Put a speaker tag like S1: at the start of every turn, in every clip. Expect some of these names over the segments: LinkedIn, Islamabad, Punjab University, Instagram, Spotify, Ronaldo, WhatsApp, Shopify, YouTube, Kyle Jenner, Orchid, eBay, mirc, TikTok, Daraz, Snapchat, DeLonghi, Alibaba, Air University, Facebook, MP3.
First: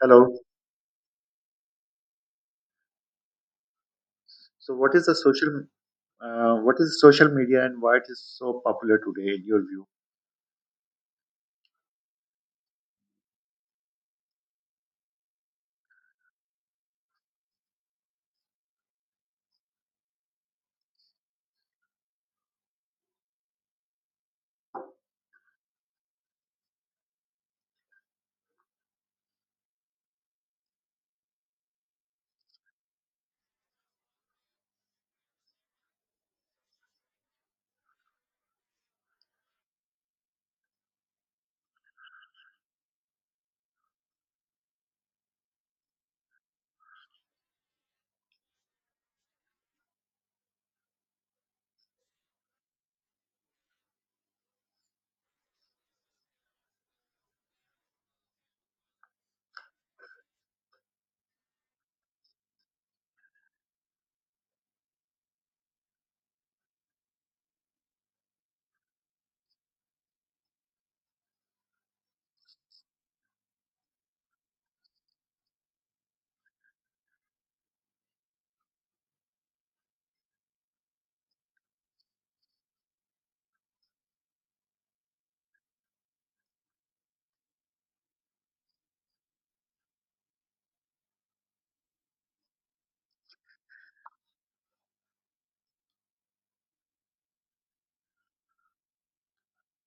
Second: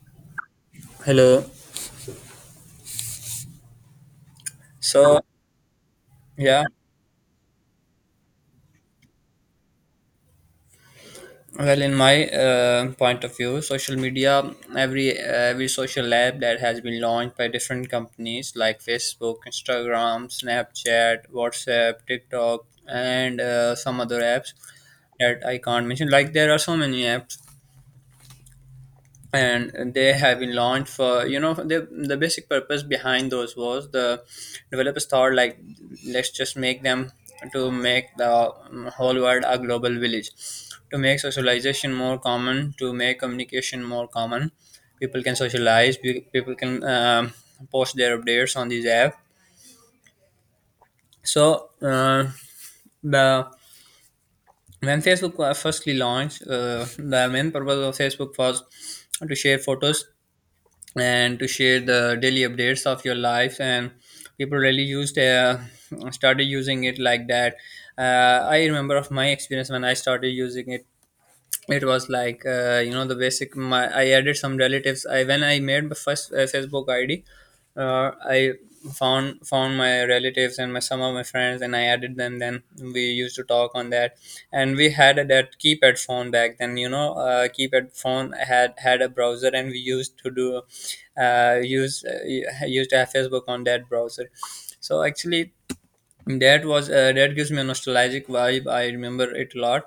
S1: Hello.
S2: Hello.
S1: So, what is the
S2: So,
S1: social? Uh,
S2: yeah,
S1: what is social media and why it is so popular today, in your view?
S2: well, in my point of view, social media, every social app that has been launched by different companies like Facebook, Instagram, Snapchat, WhatsApp, TikTok, and some other apps that I can't mention. Like, there are so many apps, and they have been launched for the basic purpose behind those. Was the developers thought like, let's just make them to make the whole world a global village, to make socialization more common, to make communication more common. People can socialize, people can post their updates on these app. So the when Facebook was firstly launched, the main purpose of Facebook was to share photos and to share the daily updates of your life. And people really used started using it like that. I remember of my experience. When I started using it, it was like, you know, the basic, my I added some relatives. I When I made my first Facebook ID, I found my relatives and my some of my friends, and I added them. Then we used to talk on that. And we had that keypad phone back then. You know, keypad phone had a browser, and we used to do use used to have Facebook on that browser. So actually, that gives me a nostalgic vibe. I remember it a lot.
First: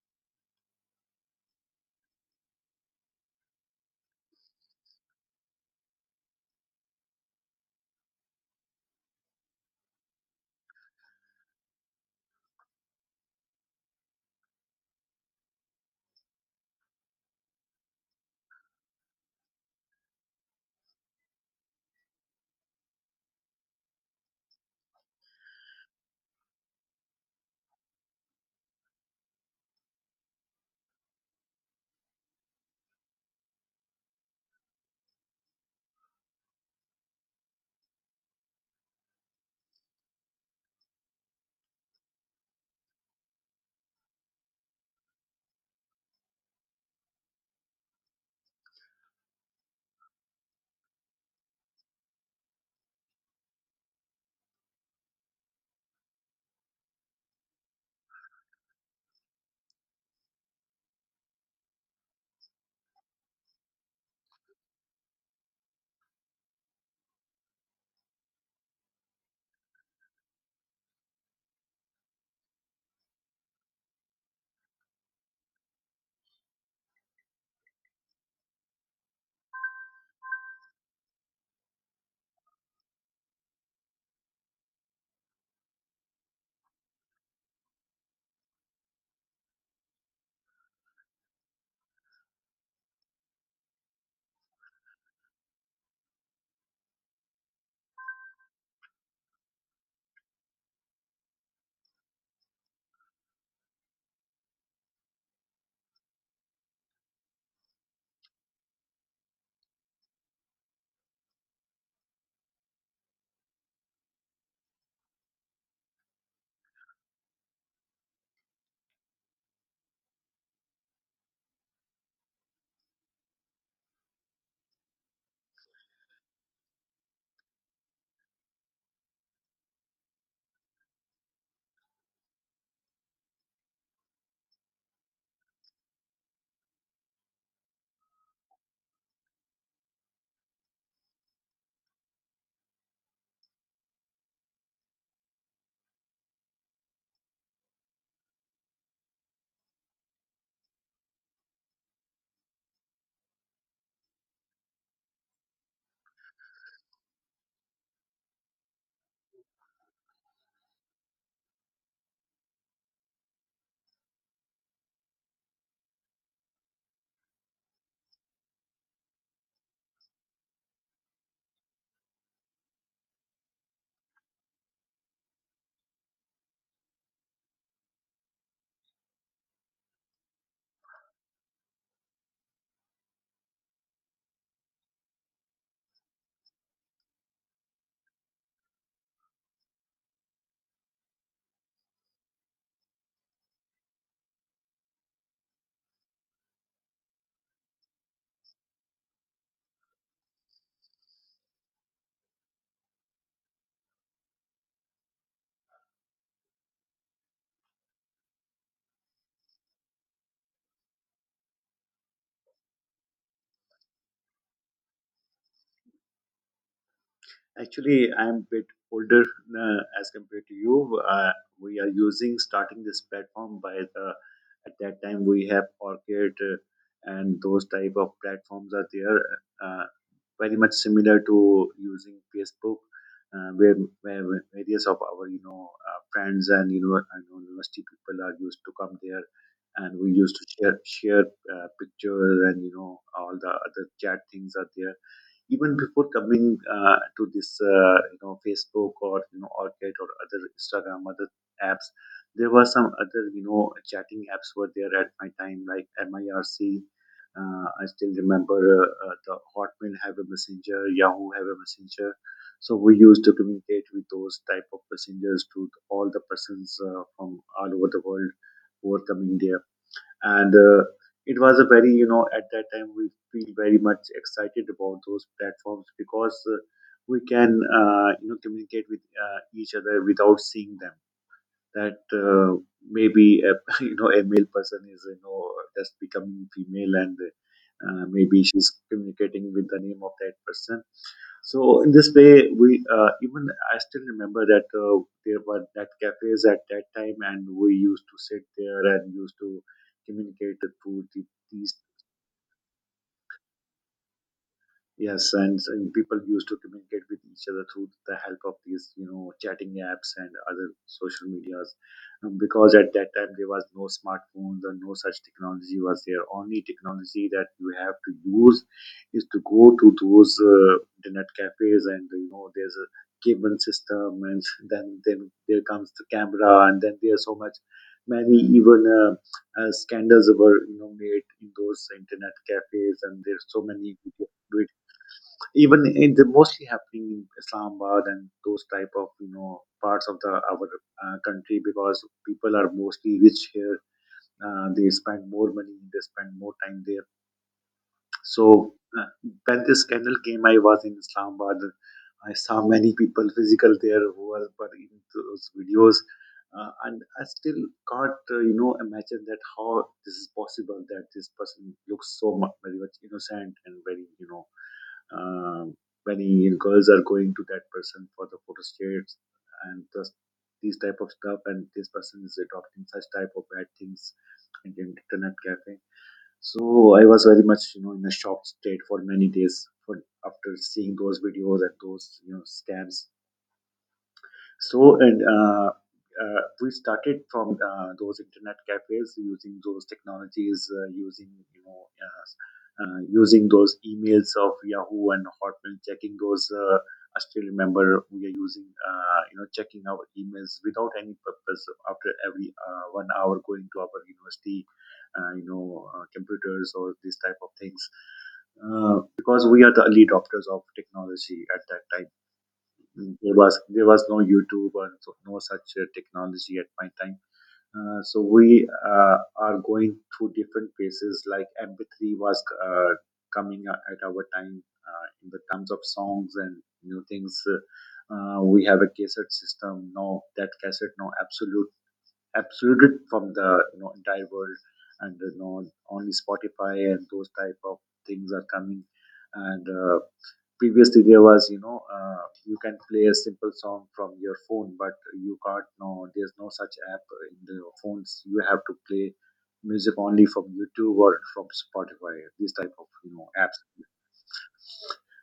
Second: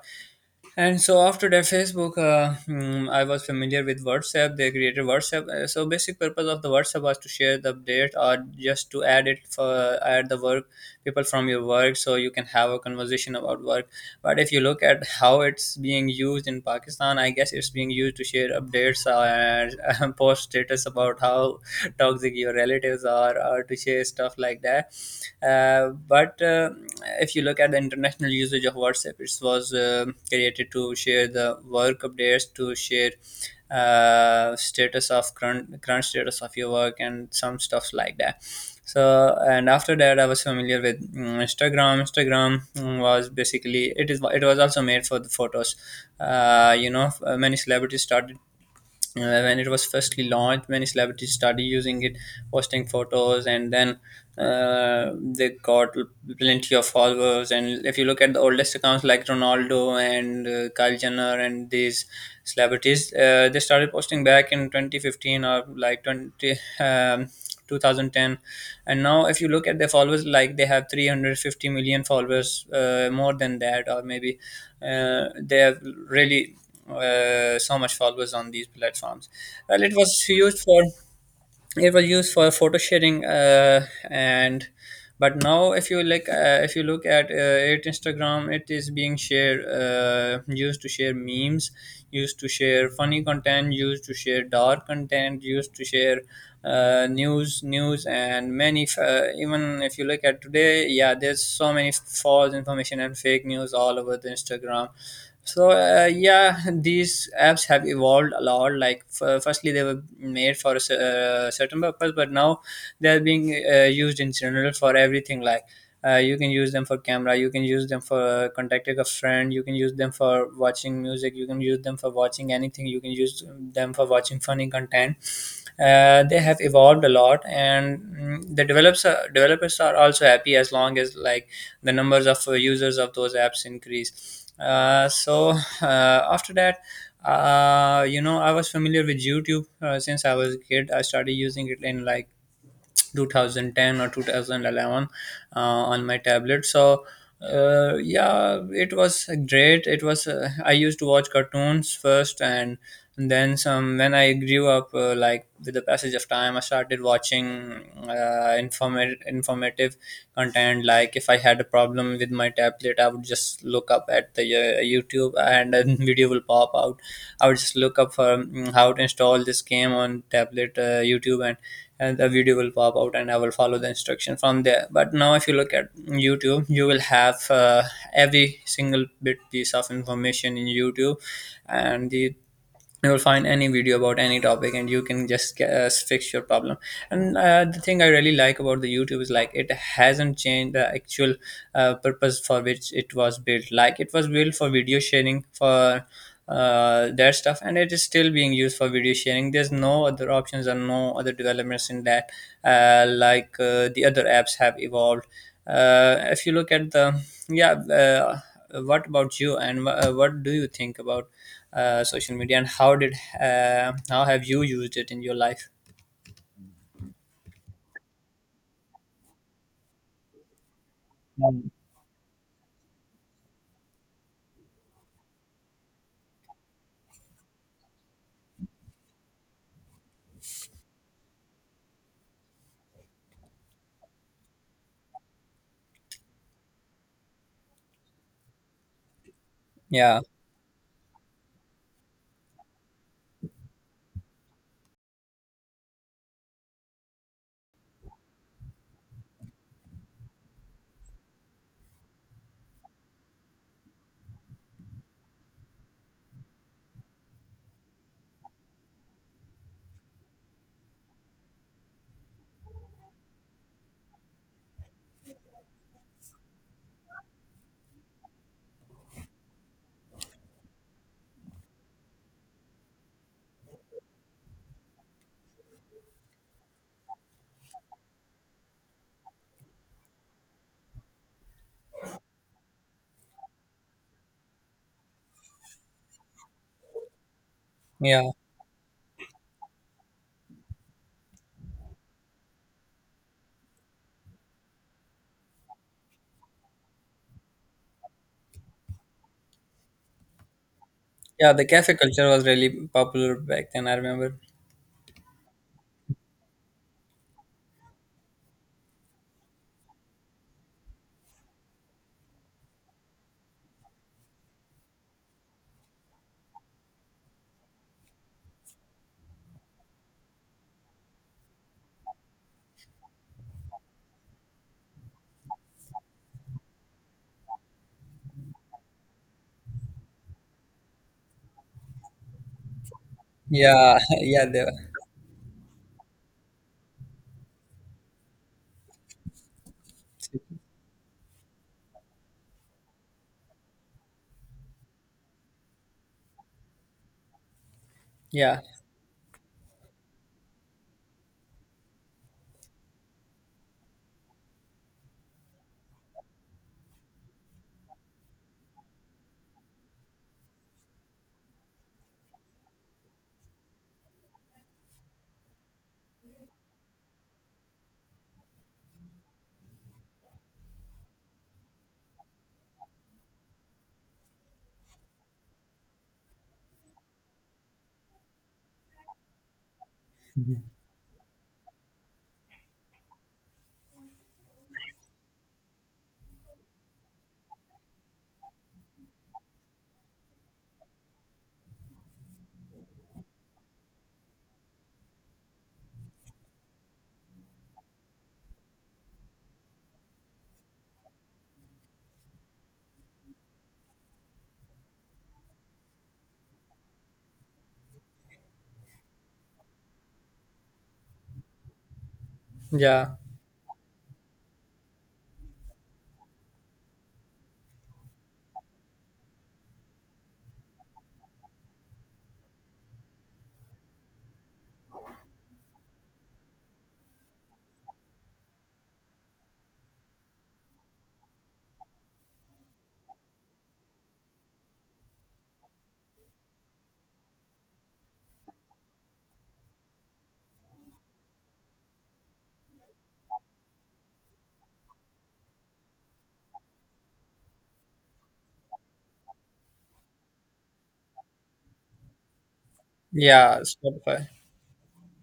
S2: And so after that, I was familiar with WhatsApp. They created WhatsApp. So basic purpose of the WhatsApp was to share the update, or just to add it for add the work people from your work, so you can have a conversation about work. But if you look at how it's being used in Pakistan, I guess it's being used to share updates and post status about how toxic your relatives are, or to share stuff like that. But If you look at the international usage of WhatsApp, it was created to share the work updates, to share status of current status of your work, and some stuffs like that. So, and after that, I was familiar with Instagram. Instagram, was basically, it was also made for the photos. Many celebrities started. When it was firstly launched, many celebrities started using it, posting photos, and then they got plenty of followers. And if you look at the oldest accounts, like Ronaldo and Kyle Jenner and these celebrities, they started posting back in 2015, or like um, 2010. And now, if you look at their followers, like, they have 350 million followers, more than that, or maybe they have really so much followers on these platforms. Well, it was huge for, it was used for photo sharing, and but now, if you look at it Instagram, it is being shared, used to share memes, used to share funny content, used to share dark content, used to share news and many even if you look at today, yeah, there's so many false information and fake news all over the Instagram. So yeah, these apps have evolved a lot. Like, firstly, they were made for a certain purpose, but now they are being used in general for everything. Like, you can use them for camera, you can use them for contacting a friend, you can use them for watching music, you can use them for watching anything, you can use them for watching funny content. They have evolved a lot. And developers are also happy, as long as, like, the numbers of users of those apps increase. After that, you know, I was familiar with YouTube since I was a kid. I started using it in like 2010 or 2011, on my tablet. So yeah, it was great. It was, I used to watch cartoons first. And then some, when I grew up, like with the passage of time, I started watching informative content. Like, if I had a problem with my tablet, I would just look up at the YouTube, and a video will pop out. I would just look up for how to install this game on tablet YouTube, and the video will pop out, and I will follow the instruction from there. But now, if you look at YouTube, you will have every single bit piece of information in YouTube. And the, you'll find any video about any topic, and you can just fix your problem. And the thing I really like about the YouTube is, like, it hasn't changed the actual purpose for which it was built. Like, it was built for video sharing, for their stuff, and it is still being used for video sharing. There's no other options and no other developments in that. The other apps have evolved. If you look at the yeah What about you? And what do you think about social media, and how have you used it in your life?
S1: Actually, I'm a bit older as compared to you. We are using starting this platform by the at that time we have Orchid and those type of platforms are there, uh, very much similar to using Facebook, uh, where, where various of our friends and and university people are used to come there, and we
S2: Yeah,
S1: used to share pictures and all the other chat things are there, even before coming to this Facebook or Orchid or other Instagram other apps. There were some other chatting apps were there at my time like mIRC. I still remember, the Hotmail have a messenger, Yahoo have a messenger, so we used to communicate with those type of messengers to all the persons from all over the world who were coming there. And it was a very, at that time we feel very much excited about those platforms, because we can communicate with each other without seeing them. That maybe a, a male person is, just becoming female, and
S2: yeah,
S1: maybe she's communicating with the name of that person. So in this way, we even I still remember that there were that cafes at that time, and we used to sit there and used to communicate through the,
S2: yeah. The
S1: these
S2: cafe culture was really popular back then. I remember.
S1: Yes, and people used to communicate with each other through the help of these, you know, chatting apps and other social medias, because at that time there was no smartphones or no such technology was there. Only technology that you have to use is to go to those internet cafes, and there's a cable system, and then there comes the camera, and then there's so much many even scandals were, made in those internet cafes, and there's so many
S2: Yeah,
S1: video,
S2: yeah, they were.
S1: even it's mostly happening in Islamabad and those type of parts of the our country, because people are mostly rich here. They spend more money, they spend more time there.
S2: Yeah.
S1: So, when this scandal came, I was in Islamabad. I saw many people physical there who were in those videos, and I still can't imagine that how this is possible, that this person looks so much very much innocent and very, um, many girls are going to that person for the photo shoots and just these type of stuff, and this person is adopting such type of bad things in the internet cafe. So I was very much in a shocked state for many days for after
S2: Mhm.
S1: seeing those videos and those scams. So and we started from those internet cafes using those technologies, using. Using those emails of Yahoo and Hotmail, checking those. I still remember we are using, checking our emails without any purpose. After every 1 hour, going to our university, computers or these type of things, because we are the early adopters of technology at that time.
S2: Yeah,
S1: There was no YouTube or no such technology at my time. So we are going through different phases. Like MP3 was coming at our time in the terms of songs and new things. We have a cassette system now. That cassette now absolute, from the, entire world, and only Spotify and those type of things are coming. And previously there was, you can play a simple song from your phone but you can't know there's no such app in the phones. You have to play music only from YouTube or from Spotify, these type of apps.
S2: yeah. Spotify.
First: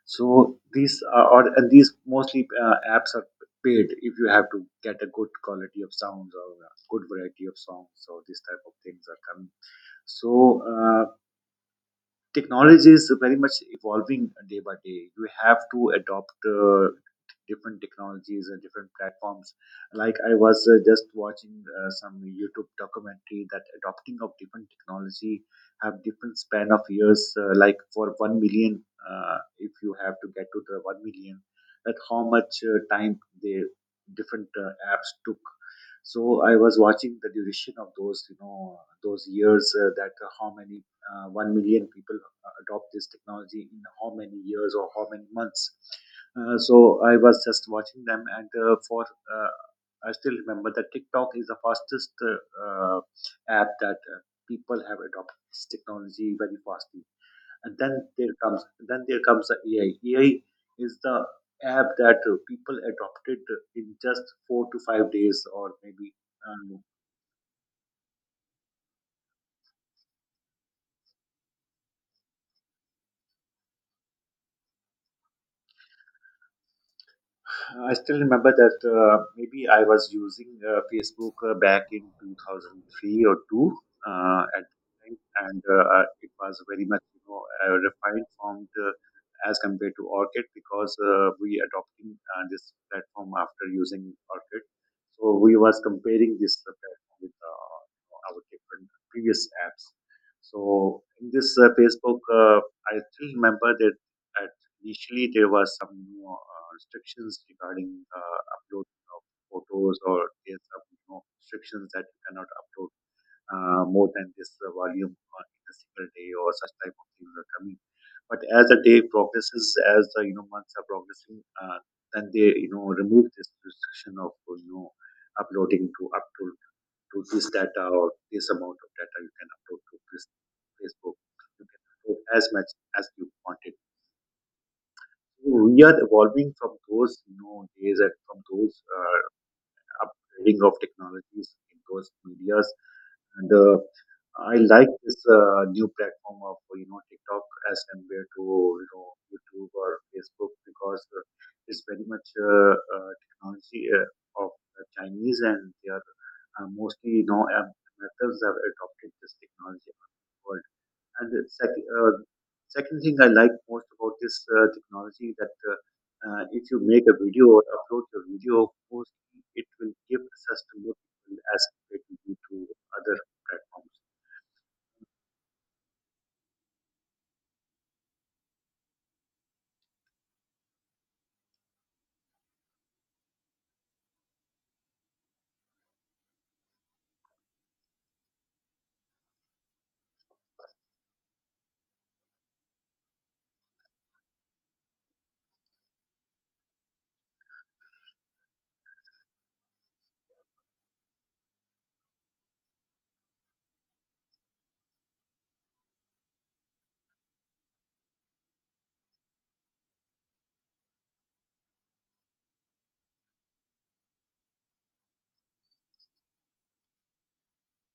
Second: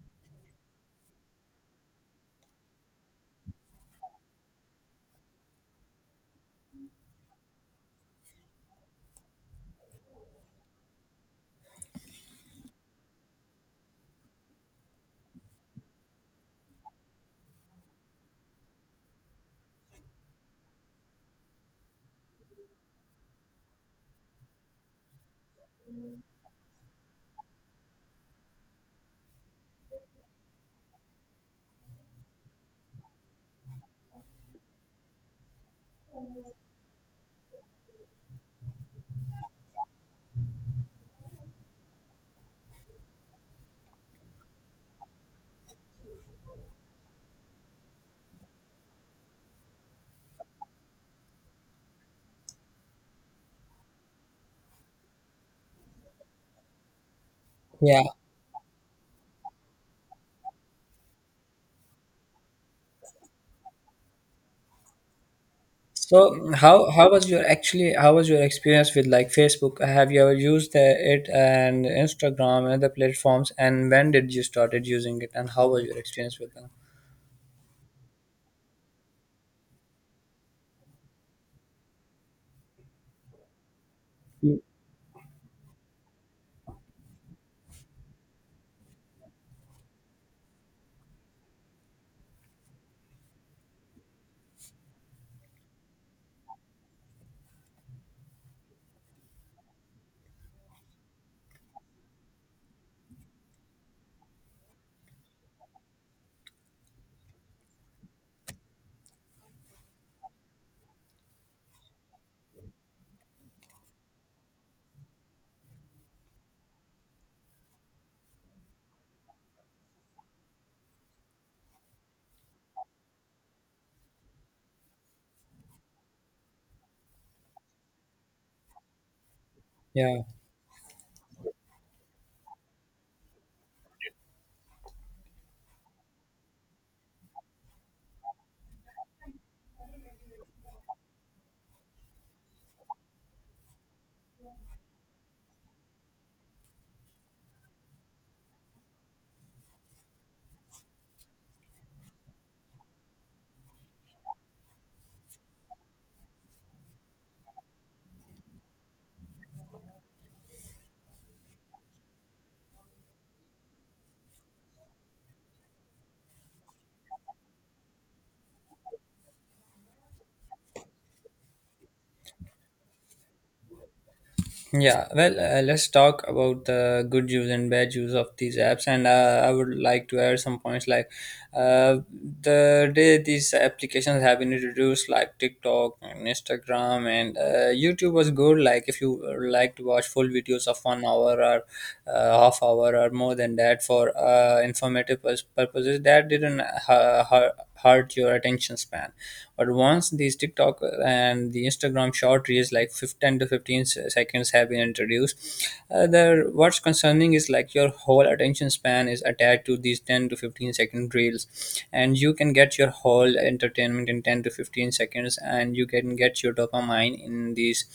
S1: So these are, or, and these mostly apps are paid if you have to get a good quality of sounds or a good variety of songs, so these type of things are coming. So uh, technology is very much evolving day by day. You have to adopt different technologies and different platforms. Like I was just watching some YouTube documentary that adopting of different technology have different span of years. Like for 1 million, if you have to get to the 1 million, that how much time the different apps took. So I was watching the duration of those, those years that how many 1 million people adopt this technology in how many years or how many months. So I was just watching them, and for I still remember that TikTok is the fastest uh, app that people have adopted this technology very fastly. And
S2: Yeah.
S1: then there comes the AI. AI is the app that people adopted in just 4 to 5 days, or maybe.
S2: So
S1: Um,
S2: how was your actually how was your experience with, like, Facebook? Have you ever used it, and Instagram and other platforms? And when did you started using it? And how was your experience with them?
S1: I still remember that maybe I was using Facebook back in 2003 or 2, at the time, and it was very much, a refined form as compared to Orchid, because we adopting this platform after using Orchid. So we was comparing this platform with our different previous apps. So in this Facebook, I still remember that, uh, Initially, there was some restrictions regarding uploading of photos, or there's some restrictions that you cannot upload more than this volume on in a single day, or such type of things are coming. But as the day progresses, as the, months are progressing, then they, remove this restriction of, uploading to up to this data or this amount of data you can upload to
S2: Yeah.
S1: this Facebook. You can upload as much as you wanted. We are evolving from those, days and from those upgrading of technologies in those medias. And I like this new platform of, TikTok as compared to, YouTube or Facebook, because it's very much technology of the Chinese, and they are mostly, Americans have adopted this technology. And the second thing I like most about this technology, that if you make a video or upload your video, post, it will give access to more people as compared to other platforms.
S2: Yeah, well, let's talk about the good use and bad use of these apps. And I would like to add some points, like uh, the day these applications have been introduced, like TikTok and Instagram and YouTube, was good. Like, if you like to watch full videos of 1 hour or half hour or more than that for informative pus- purposes, that didn't hurt your attention span. But once these TikTok and the Instagram short reels, like 15 10 to 15 seconds, have been introduced, the, what's concerning is, like, your whole attention span is attached to these 10 to 15 second reels, and you can get your whole entertainment in 10 to 15 seconds, and you can get your dopamine in these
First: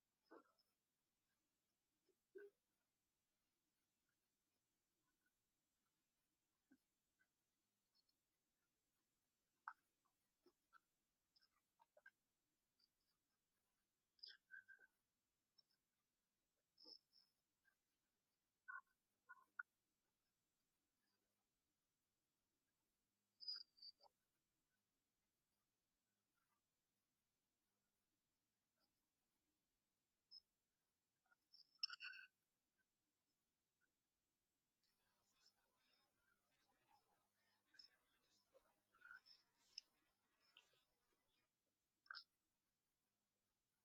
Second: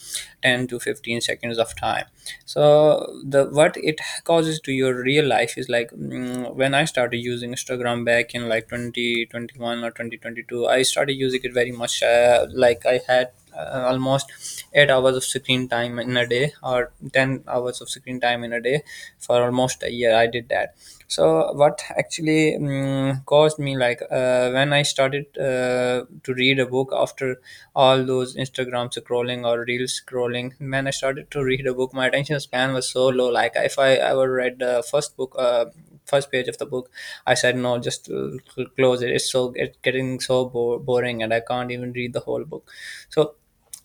S2: 10 to 15 seconds of time. So the, what it causes to your real life is, like, when I started using Instagram back in like 20 2021 or 2022, I started using it very much, like, I had almost 8 hours of screen time in a day, or 10 hours of screen time in a day, for almost a year. I did that. So, what actually caused me, like, when I started to read a book, after all those Instagram scrolling or reel scrolling, when I started to read a book, my attention span was so low. Like, if I ever read the first book, first page of the book, I said no, just close it. It's so, it's getting so boring, and I can't even read the whole book. So,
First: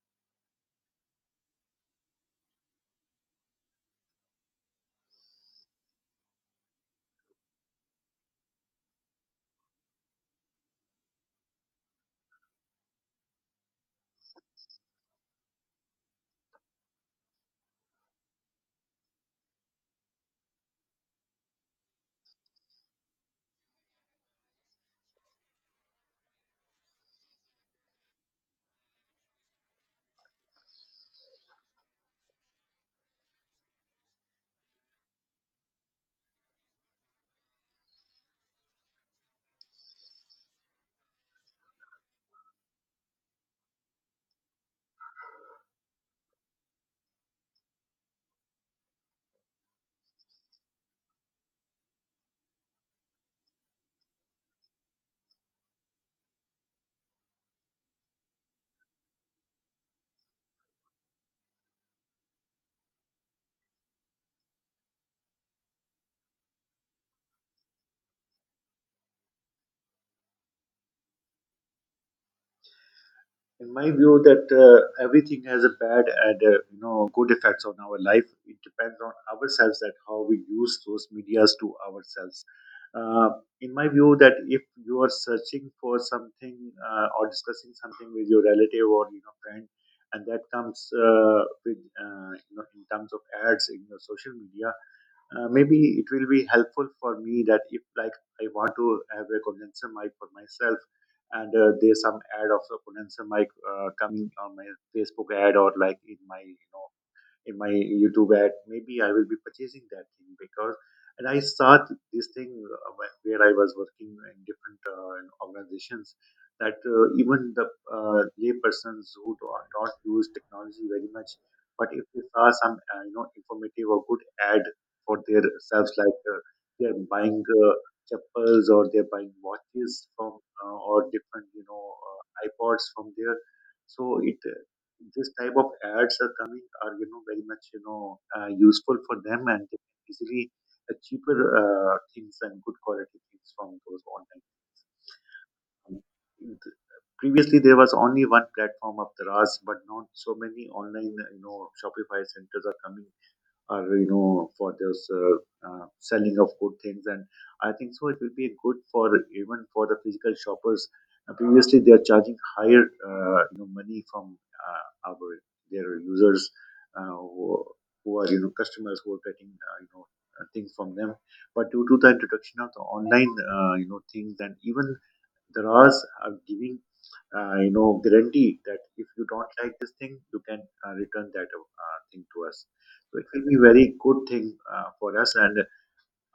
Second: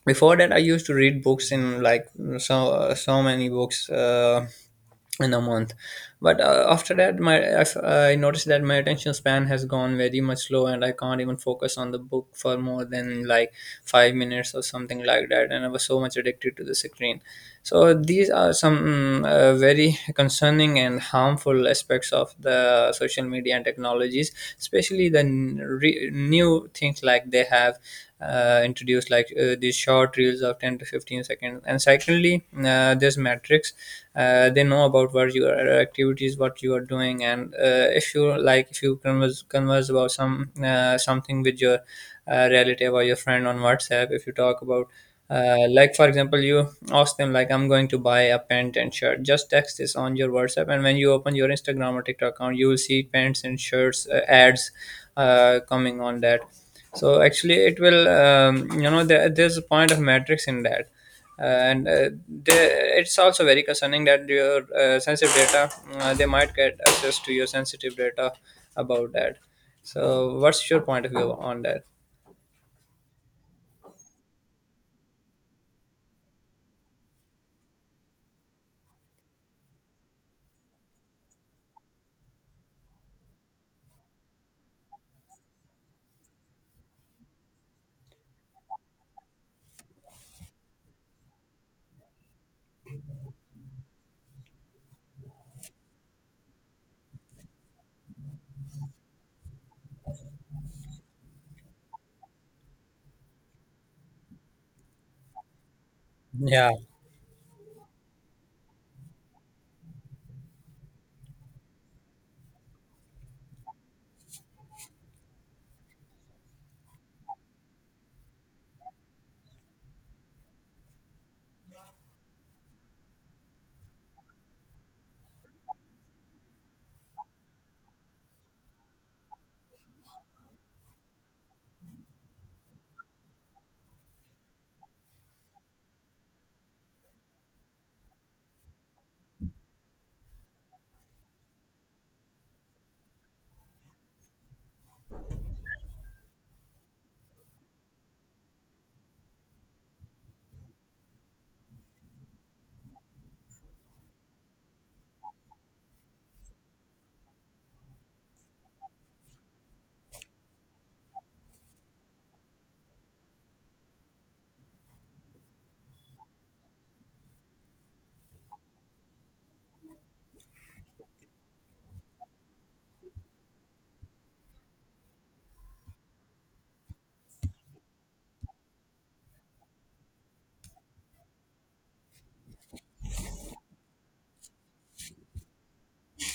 S2: before that, I used to read books in like, so so many books in a month. But after that, my I, I noticed that my attention span has gone very much low, and I can't even focus on the book for more than like 5 minutes or something like that. And I was so much addicted to the screen. So these are some very concerning and harmful aspects of the social media and technologies, especially the new things, like they have introduce, like, these short reels of 10 to 15 seconds. And secondly, there's metrics. They know about what your activities, what you are doing. And if you like, if you converse about some something with your relative or your friend on WhatsApp, if you talk about like, for example, you ask them like, I'm going to buy a pant and shirt, just text this on your WhatsApp, and when you open your Instagram or TikTok account, you will see pants and shirts ads coming on that. So actually, it will you know, there's a point of matrix in that. Uh, and uh, there, it's also very concerning that your sensitive data, they might get access to your sensitive data about that. So what's your point of view on that?
S1: In my view that everything has a bad and good effects on our life. It depends on ourselves that how we use those medias to ourselves. Uh, in my view, that if you are searching for something or discussing something with your relative or, friend, and that comes with in terms of ads in your social media, maybe it will be helpful for me that if like I want to have a condenser mic for myself, and there's some ad of a condenser mic coming on my Facebook ad, or like in my,
S2: Yeah,
S1: in my YouTube ad, maybe I will be purchasing that thing because. And I saw this thing, where I was working in different organizations, that even the lay persons who do not use technology very much, but if they saw some informative or good ad for their selves, like they are buying chappals, or they're buying watches from or different iPods from there. So it, this type of ads are coming are, very much, useful for them, and they can easily cheaper things and good quality things from those online. Th- Previously, there was only one platform of Taraz, but not so many online Shopify centers are coming or for this selling of good things, and I think so it will be good for, even for the physical shoppers. Previously, they are charging higher money from our their users, uh, who, who are customers, who are getting things from them. But due to the introduction of the online things, and even the RAs are giving guarantee that if you don't like this thing, you can return that thing to us. So it will be very good thing for us. And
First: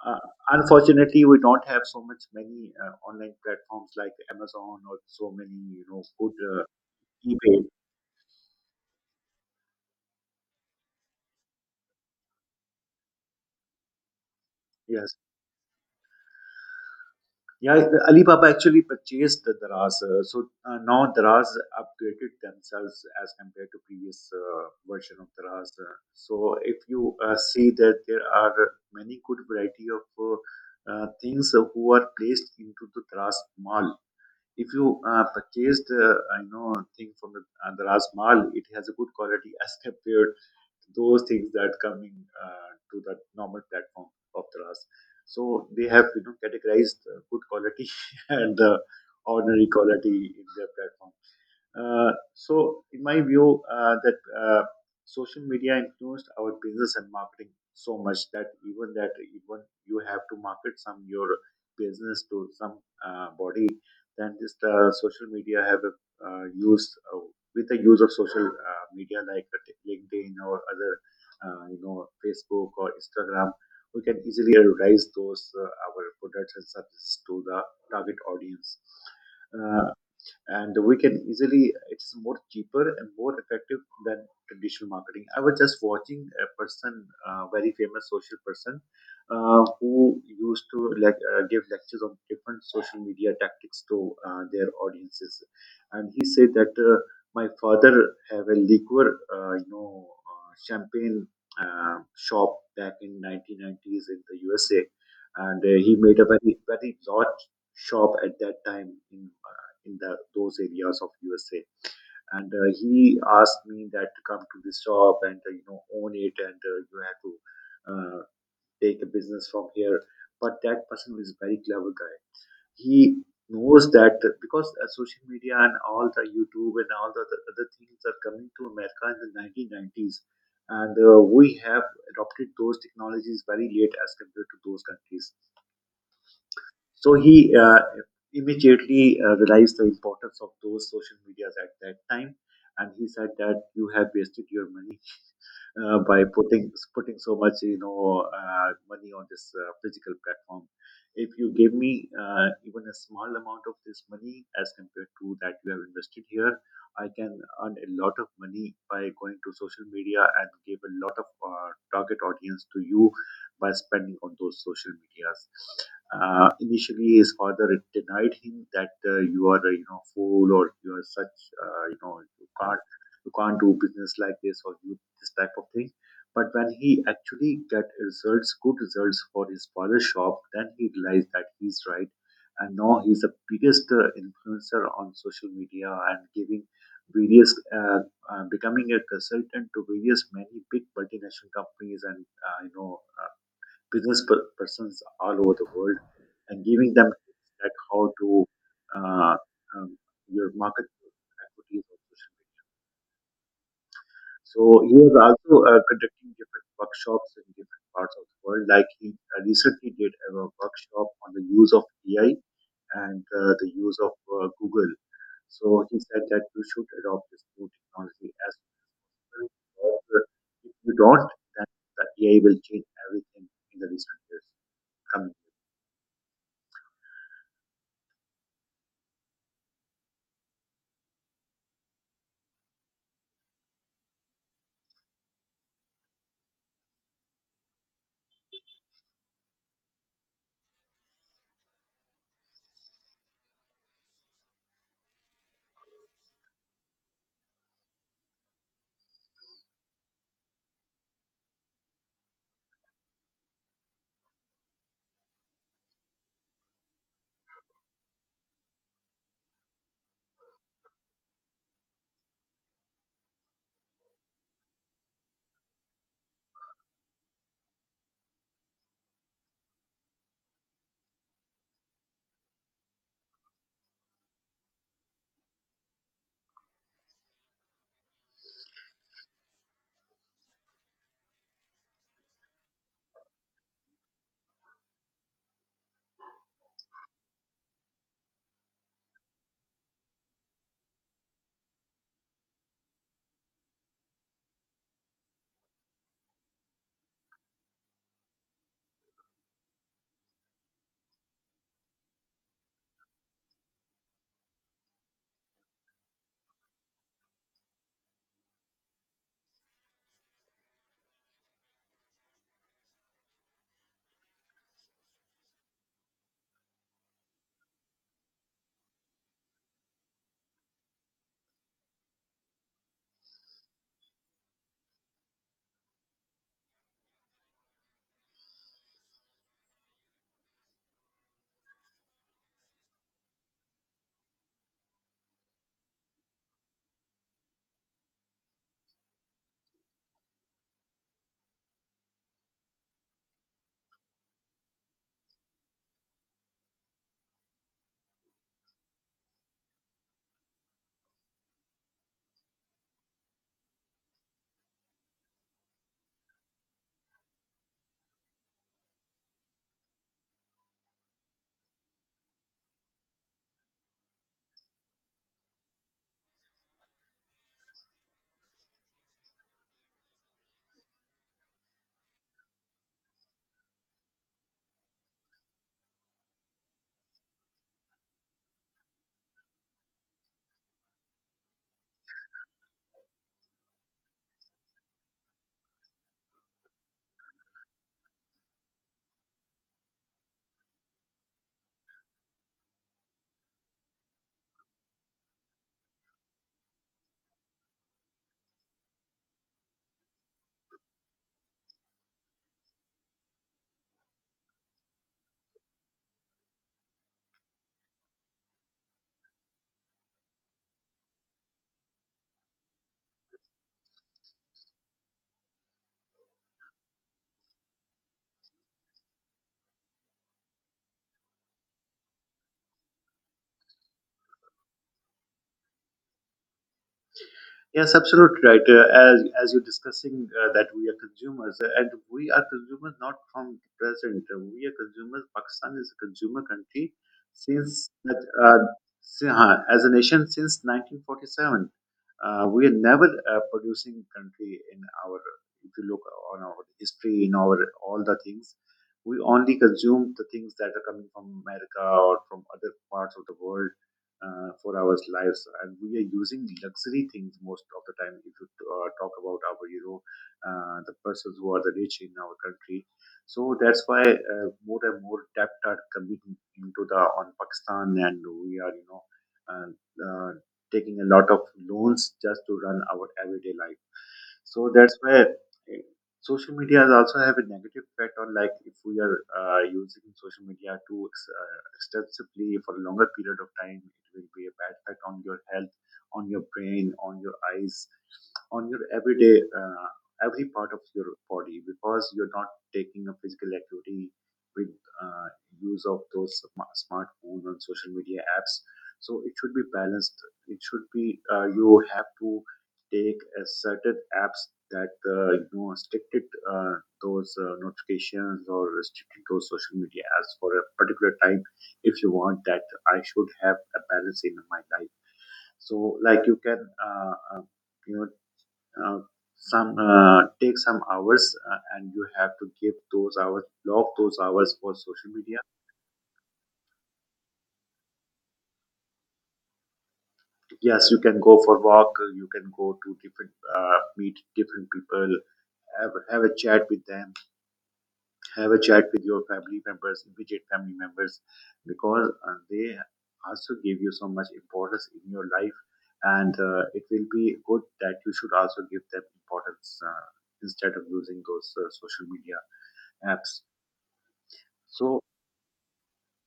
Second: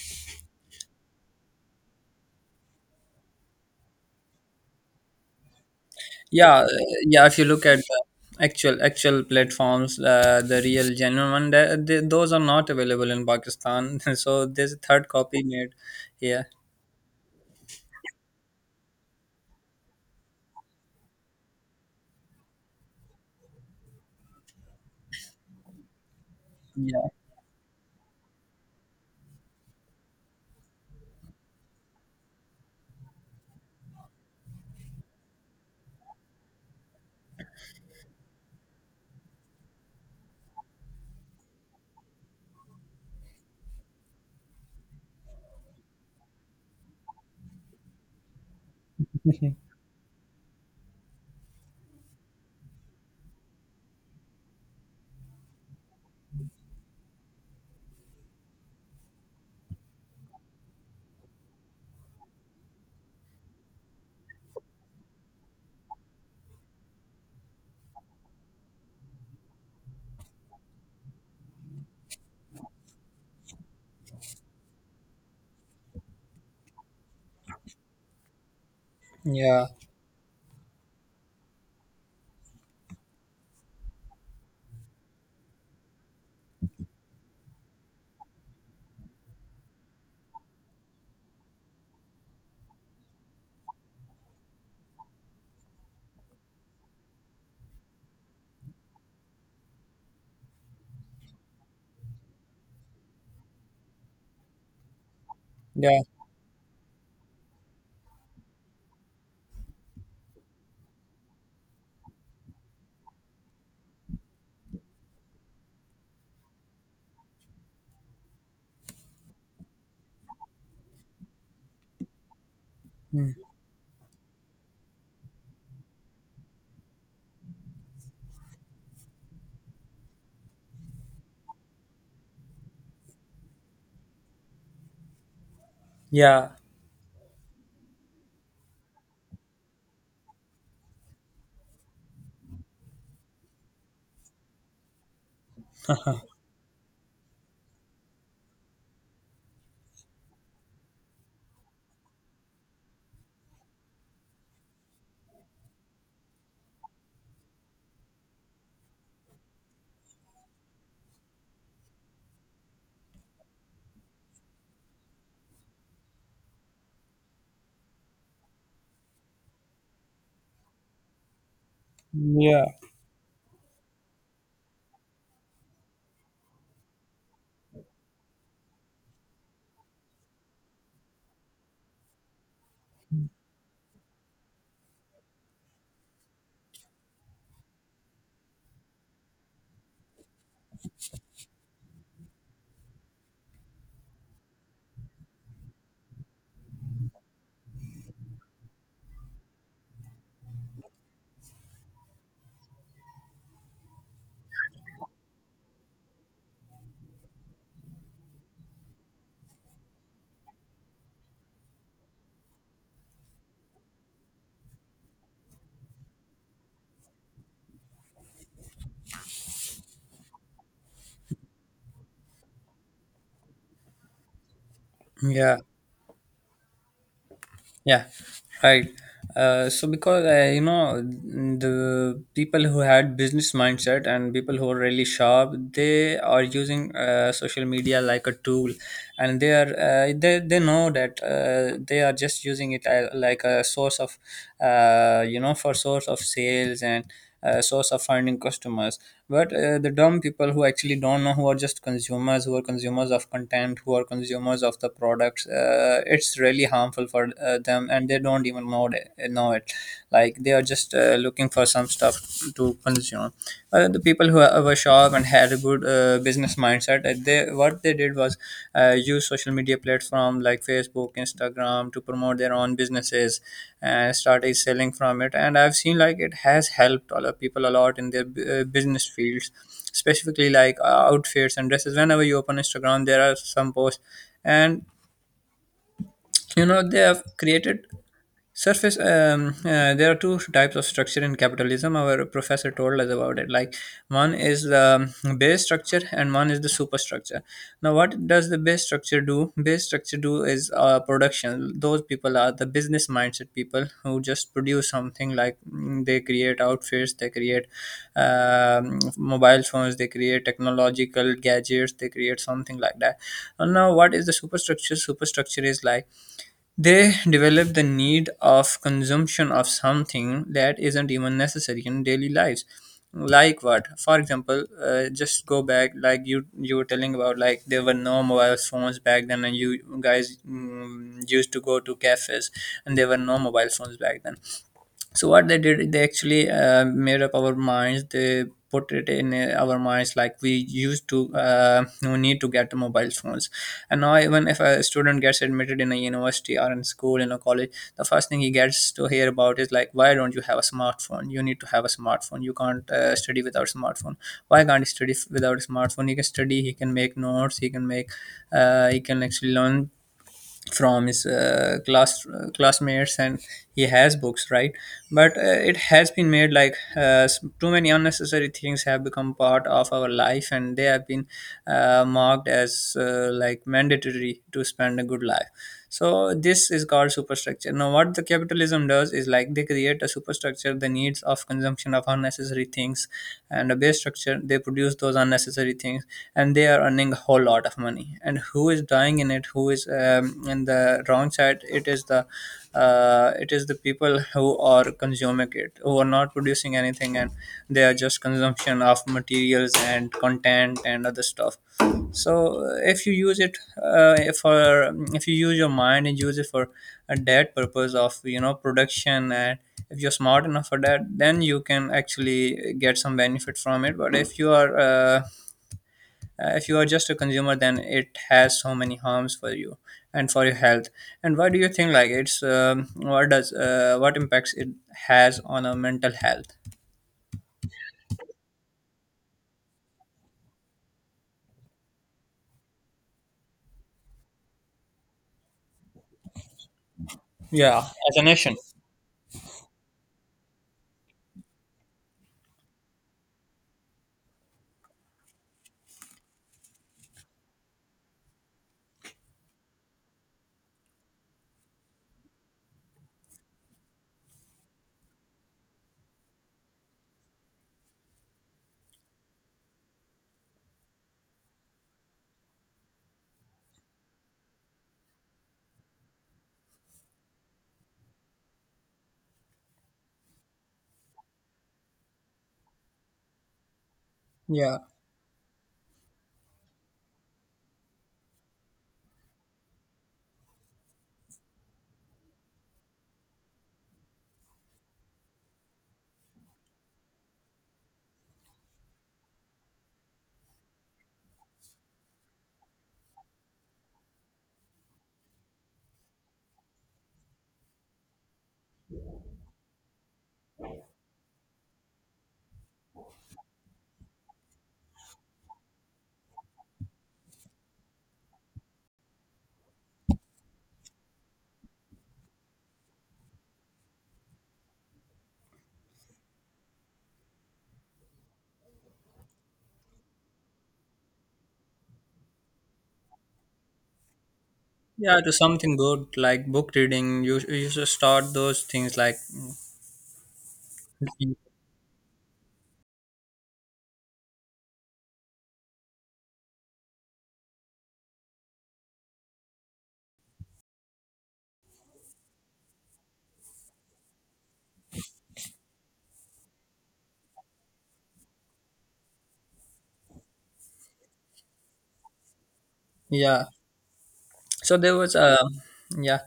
S1: uh, unfortunately, we don't have so much many online platforms like Amazon or so many good,
S2: yeah, yeah. If you
S1: eBay.
S2: look at the actual platforms, the real genuine one, those are not available in Pakistan. So there's a third
S1: Yes.
S2: copy made here.
S1: Yeah, Alibaba actually purchased the Daraz. Now Daraz upgraded themselves as compared to previous version of Daraz. So if
S2: Yeah,
S1: you see that there are many good variety of things who are placed into the Daraz Mall. If you purchased, I know thing from the Daraz Mall, it has a good quality as compared those things that coming to the normal platform of the RAS. So they have categorized the good quality and the ordinary quality in their platform. So, in my view, that social media influenced our business and marketing so much that even you have to market some your business to some body, then this social media have used, with the use of social media like LinkedIn or other, Facebook or Instagram. We can easily advertise those our products and services to the target audience.
S2: yeah,
S1: Uh, and we can easily, it's more cheaper and more effective than traditional marketing. I was just watching a person, very famous social person, who used to like give lectures on different social media tactics to their audiences. And he said that my father have a liquor champagne shop back in 1990s in the USA. And he
S2: yeah,
S1: made a very large shop at that time in the, those areas of USA. And he asked me that to come to this job, and you know, own it, and you have to uh, take a business from here. But that person is a very clever guy. He
S2: mm,
S1: knows that because social media and all the YouTube and all the other things are coming to America in the 1990s, and we have adopted those technologies very late as compared to those countries.
S2: yeah,
S1: So he immediately realized the importance of those social medias at that time, and he said that you have wasted your money by putting so much money on this physical platform. If you give me even a small amount of this money as compared to that you have invested here, I can earn a lot of money by going to social media and give a lot of target audience to you by spending on those social medias. Initially, his father denied him that you are a fool or you are such you
S2: yeah.
S1: can't, you can't do business like this or you this type of thing. But when he actually get results, good results for his father's shop, then he realized that he's right. And now he's the biggest influencer on social media and giving various, becoming a consultant to various many big multinational companies, and business persons all over the world, and giving them tips that how to uh, um, your market equities on social media. So he was also conducting different workshops in different parts of the world. Like he recently did a workshop on the use of AI and the use of Google. So he said that you should adopt this new technology as well. If you don't, then the AI will change everything in the recent years coming.
S2: Yeah, yeah, right. So because you know the people who had business mindset and people who are really sharp, they are using social media like a tool, and they know that they are just using it as, like a source of, for source of sales and source of finding customers. But the dumb people who actually don't know, who are just consumers, who are consumers of content, who are consumers of the products, it's really harmful for them, and they don't even know it. Like they are just looking for some stuff to consume. The people who were sharp and had a good business mindset. They, what they did was use social media platform like Facebook, Instagram, to promote their own businesses and started selling from it. And I've seen like it has helped a lot people a lot in their business fields, specifically like outfits and dresses. Whenever you open Instagram, there are some posts, and you know they have created surface. There are two types of structure in capitalism, our professor told us about it, like one is the base structure and one is the superstructure. Now, what does the base structure do? Base structure do is production. Those people are the business mindset people who just produce something, like they create outfits, they create mobile phones, they create technological gadgets, they create something like that. And now what is the superstructure? Superstructure is like they develop the need of consumption of something that isn't even necessary in daily lives. Like what? For example, just go back, like you were telling about, like there were no mobile phones back then, and you guys used to go to cafes, and there were no mobile phones back then. So what they did, they actually made up our minds, they put it in our minds, like we need to get mobile phones. And now, even if a student gets admitted in a university or in school, in a college, the first thing he gets to hear about is like, why don't you have a smartphone? You need to have a smartphone. You can't study without smartphone. Why can't he study without a smartphone? He can study, he can make notes, he can make he can actually learn from his classmates, and he has books, right? But it has been made like too many unnecessary things have become part of our life, and they have been marked as like mandatory to spend a good life. So this is called superstructure. Now, what the capitalism does is like they create a superstructure, the needs of consumption of unnecessary things, and a base structure. They produce those unnecessary things, and they are earning a whole lot of money. And who is dying in it? Who is in the wrong side? It is the people who are consuming it, who are not producing anything, and they are just consumption of materials and content and other stuff. So if you use it for if you use your mind and use it for a that purpose of production, and if you're smart enough for that, then you can actually get some benefit from it. But if you are just a consumer, then it has so many harms for you and for your health. And why do you think like it's what does what impacts it has on our mental health?
S1: Yes, absolutely right. As you're discussing that we are consumers, and we are consumers not from the present. We are consumers. Pakistan is a consumer country
S2: Yeah,
S1: since
S2: as
S1: that
S2: a nation.
S1: uh, as a nation since 1947. We are never a producing country in our. If you look on our history, in our all the things, we only consume the things that are coming from America or from other parts of the world for our lives. And we are using luxury things most of the time. If you talk about our, the persons who are the rich in our country, so that's why more and more debt are coming into the on Pakistan, and we are, uh, uh, taking a lot of loans just to run our everyday life. So
S2: Yeah.
S1: that's why. Social media also have a negative effect on, like, if we are using social media too extensively for a longer period of time, it will be a bad effect on your health, on your brain, on your eyes, on your everyday every part of your body, because you're not taking a physical activity with use of those smartphone and social media apps. So it should be balanced. It should be, you have to take a certain apps that restricted uh, those notifications or restricted those social media apps for a particular time, if you want that I should have a balance in my life. So like you can uh, uh, you know uh, some take some hours, and you have to give those hours, block those hours for social
S2: Yeah, to
S1: media.
S2: something good like book reading, you should start those things like.
S1: Yes, you can go for walk, you can go to different, meet different people, have a chat with them, have a chat with your family members, immediate family members, because they also give you so much importance in your life, and it will be good that you should also give them importance, instead of using those social media apps.
S2: Yeah. So there
S1: So.
S2: was a, yeah.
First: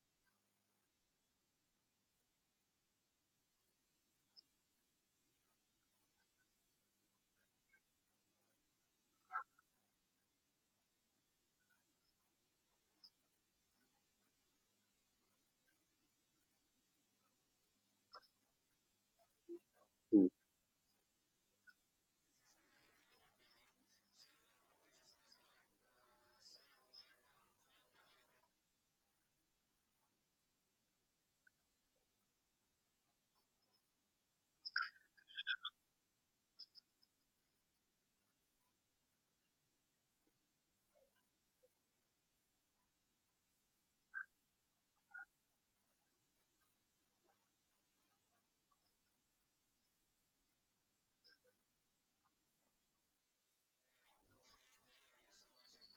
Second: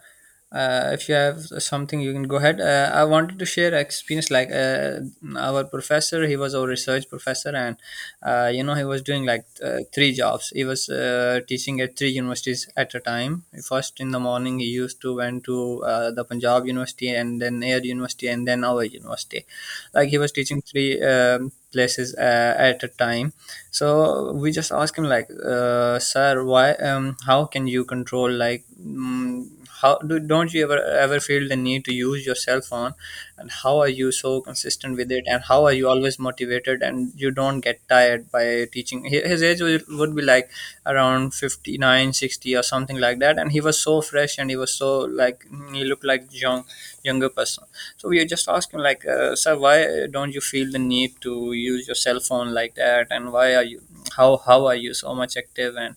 S2: If you have something, you can go ahead. I wanted to share experience, like our professor, he was our research professor, and he was doing like three jobs. He was teaching at three universities at a time. First in the morning, he used to went to the Punjab University, and then Air University, and then our university. Like he was teaching three places at a time. So we just ask him like, sir, why how can you control, like, don't you ever feel the need to use your cell phone? And how are you so consistent with it? And how are you always motivated, and you don't get tired by teaching? His age would be like around 59, 60 or something like that, and he was so fresh, and he was so like, he looked like younger person. So we are just asking like, sir, why don't you feel the need to use your cell phone like that? And why are you how are you so much active? And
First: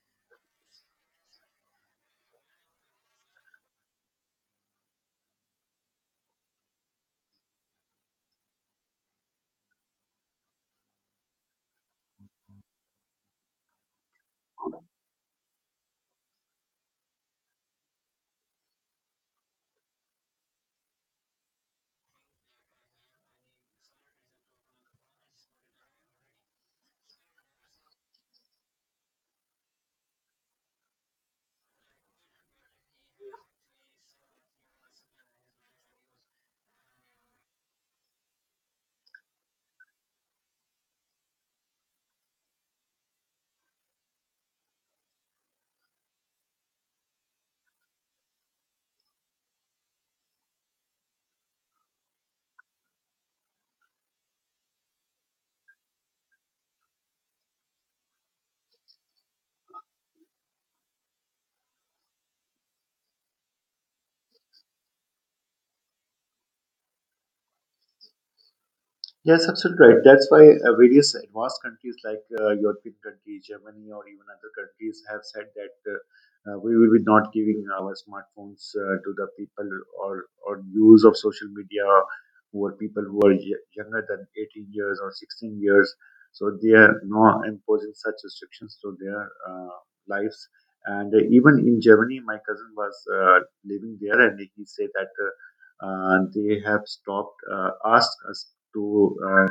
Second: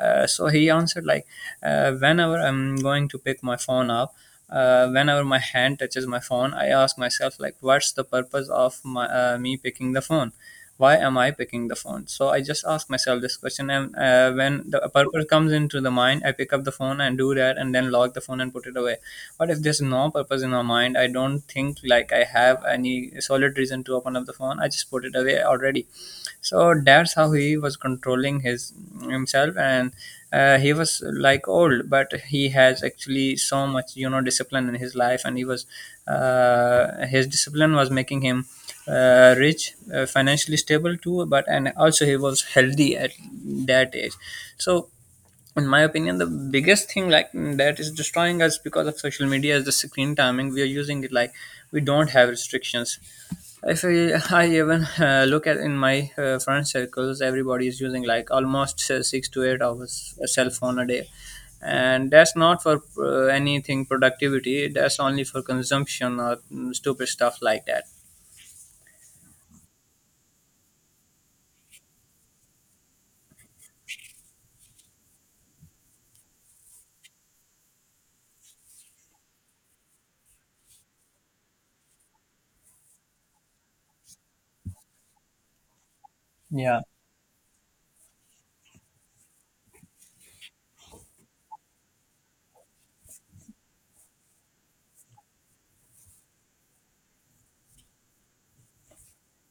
S2: so he answered like, whenever I'm going to pick my phone up, whenever my hand touches my phone, I ask myself like, what's the purpose of me picking the phone? Why am I picking the phone? So I just ask myself this question, and when the purpose comes into the mind, I pick up the phone and do that, and then lock the phone and put it away. But if there's no purpose in my mind, I don't think like I have any solid reason to open up the phone, I just put it away already. So that's how he was controlling his himself. And he was like old, but he has actually so much discipline in his life. And he was his discipline was making him rich, financially stable too, but and also he was healthy at that age. So in my opinion, the biggest thing like that is destroying us because of social media is the screen timing. We are using it like we don't have restrictions. If I, I even look at in my friend circles, everybody is using like almost 6 to 8 hours a cell phone a day, and that's not for anything productivity. That's only for consumption or stupid stuff like that.
S1: Yes, absolutely right. That's why various advanced countries like European countries, Germany, or even other countries have said that we will be not giving our smartphones to the people, or use of social media, who are people who are younger than 18 years or 16 years. So they
S2: Yeah.
S1: are now imposing such restrictions to their uh, lives. And even in Germany, my cousin was living there, and he said that. They have stopped, asked us to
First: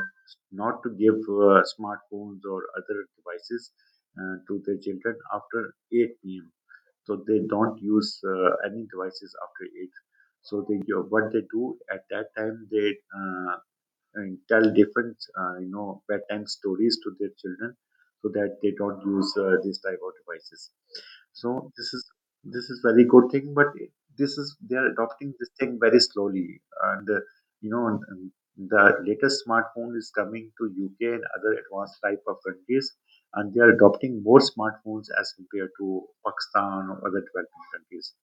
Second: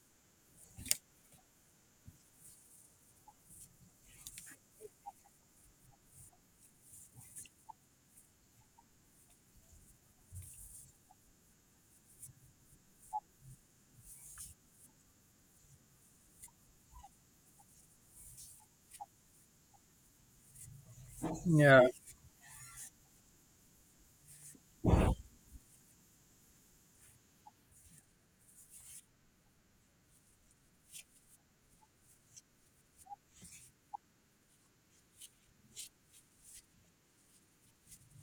S1: not to give smartphones or other devices to their children after 8 p.m. So they don't use any devices after 8. So they do- what they do at that time they and tell different, bedtime stories to their children, so that they don't use these type of devices. So
S2: Yeah,
S1: this is, this is very good thing, but it- this is they are adopting this thing very slowly, and you know and- and the latest smartphone is coming to UK and other advanced type of countries, and they are adopting more smartphones as compared to Pakistan or other developing countries.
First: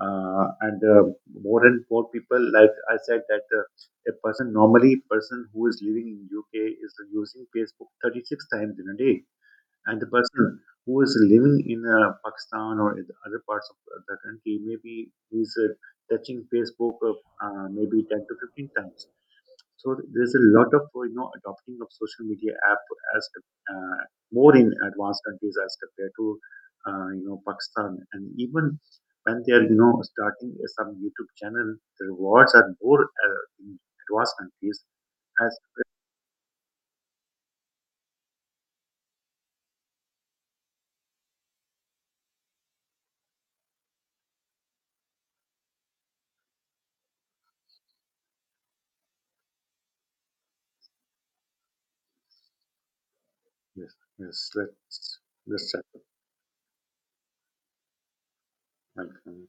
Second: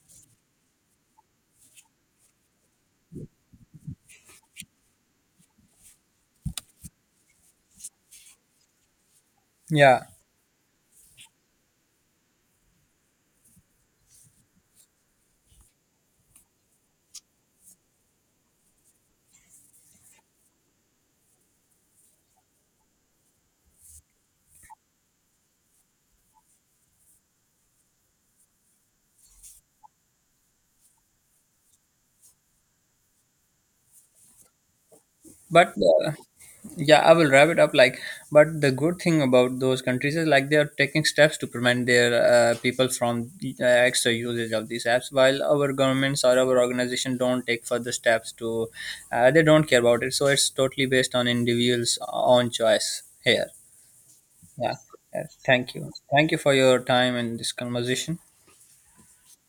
S1: And More and more people, like I said, that. A person, normally person who is living in UK is using Facebook 36 times in a day, and
S2: yeah.
S1: the person who is living in Pakistan or in the other parts of the country, maybe he's touching Facebook maybe 10 to 15 times. So there's a lot of adopting of social media app as uh, more in advanced countries as compared to Pakistan. And even when they are starting some YouTube channel, the rewards are more in advanced countries as.
S2: But uh, yeah, I will wrap it up, like, but the good thing about those countries is like they are taking steps to prevent their people from extra usage of these apps, while our governments or our organization don't take further steps to, they don't care about it. So it's totally based on individuals own choice here.
S1: Yes. Yes,
S2: Yeah.
S1: let's
S2: Uh,
S1: let's
S2: Thank you.
S1: check.
S2: Thank you for your time in this conversation.
S1: It.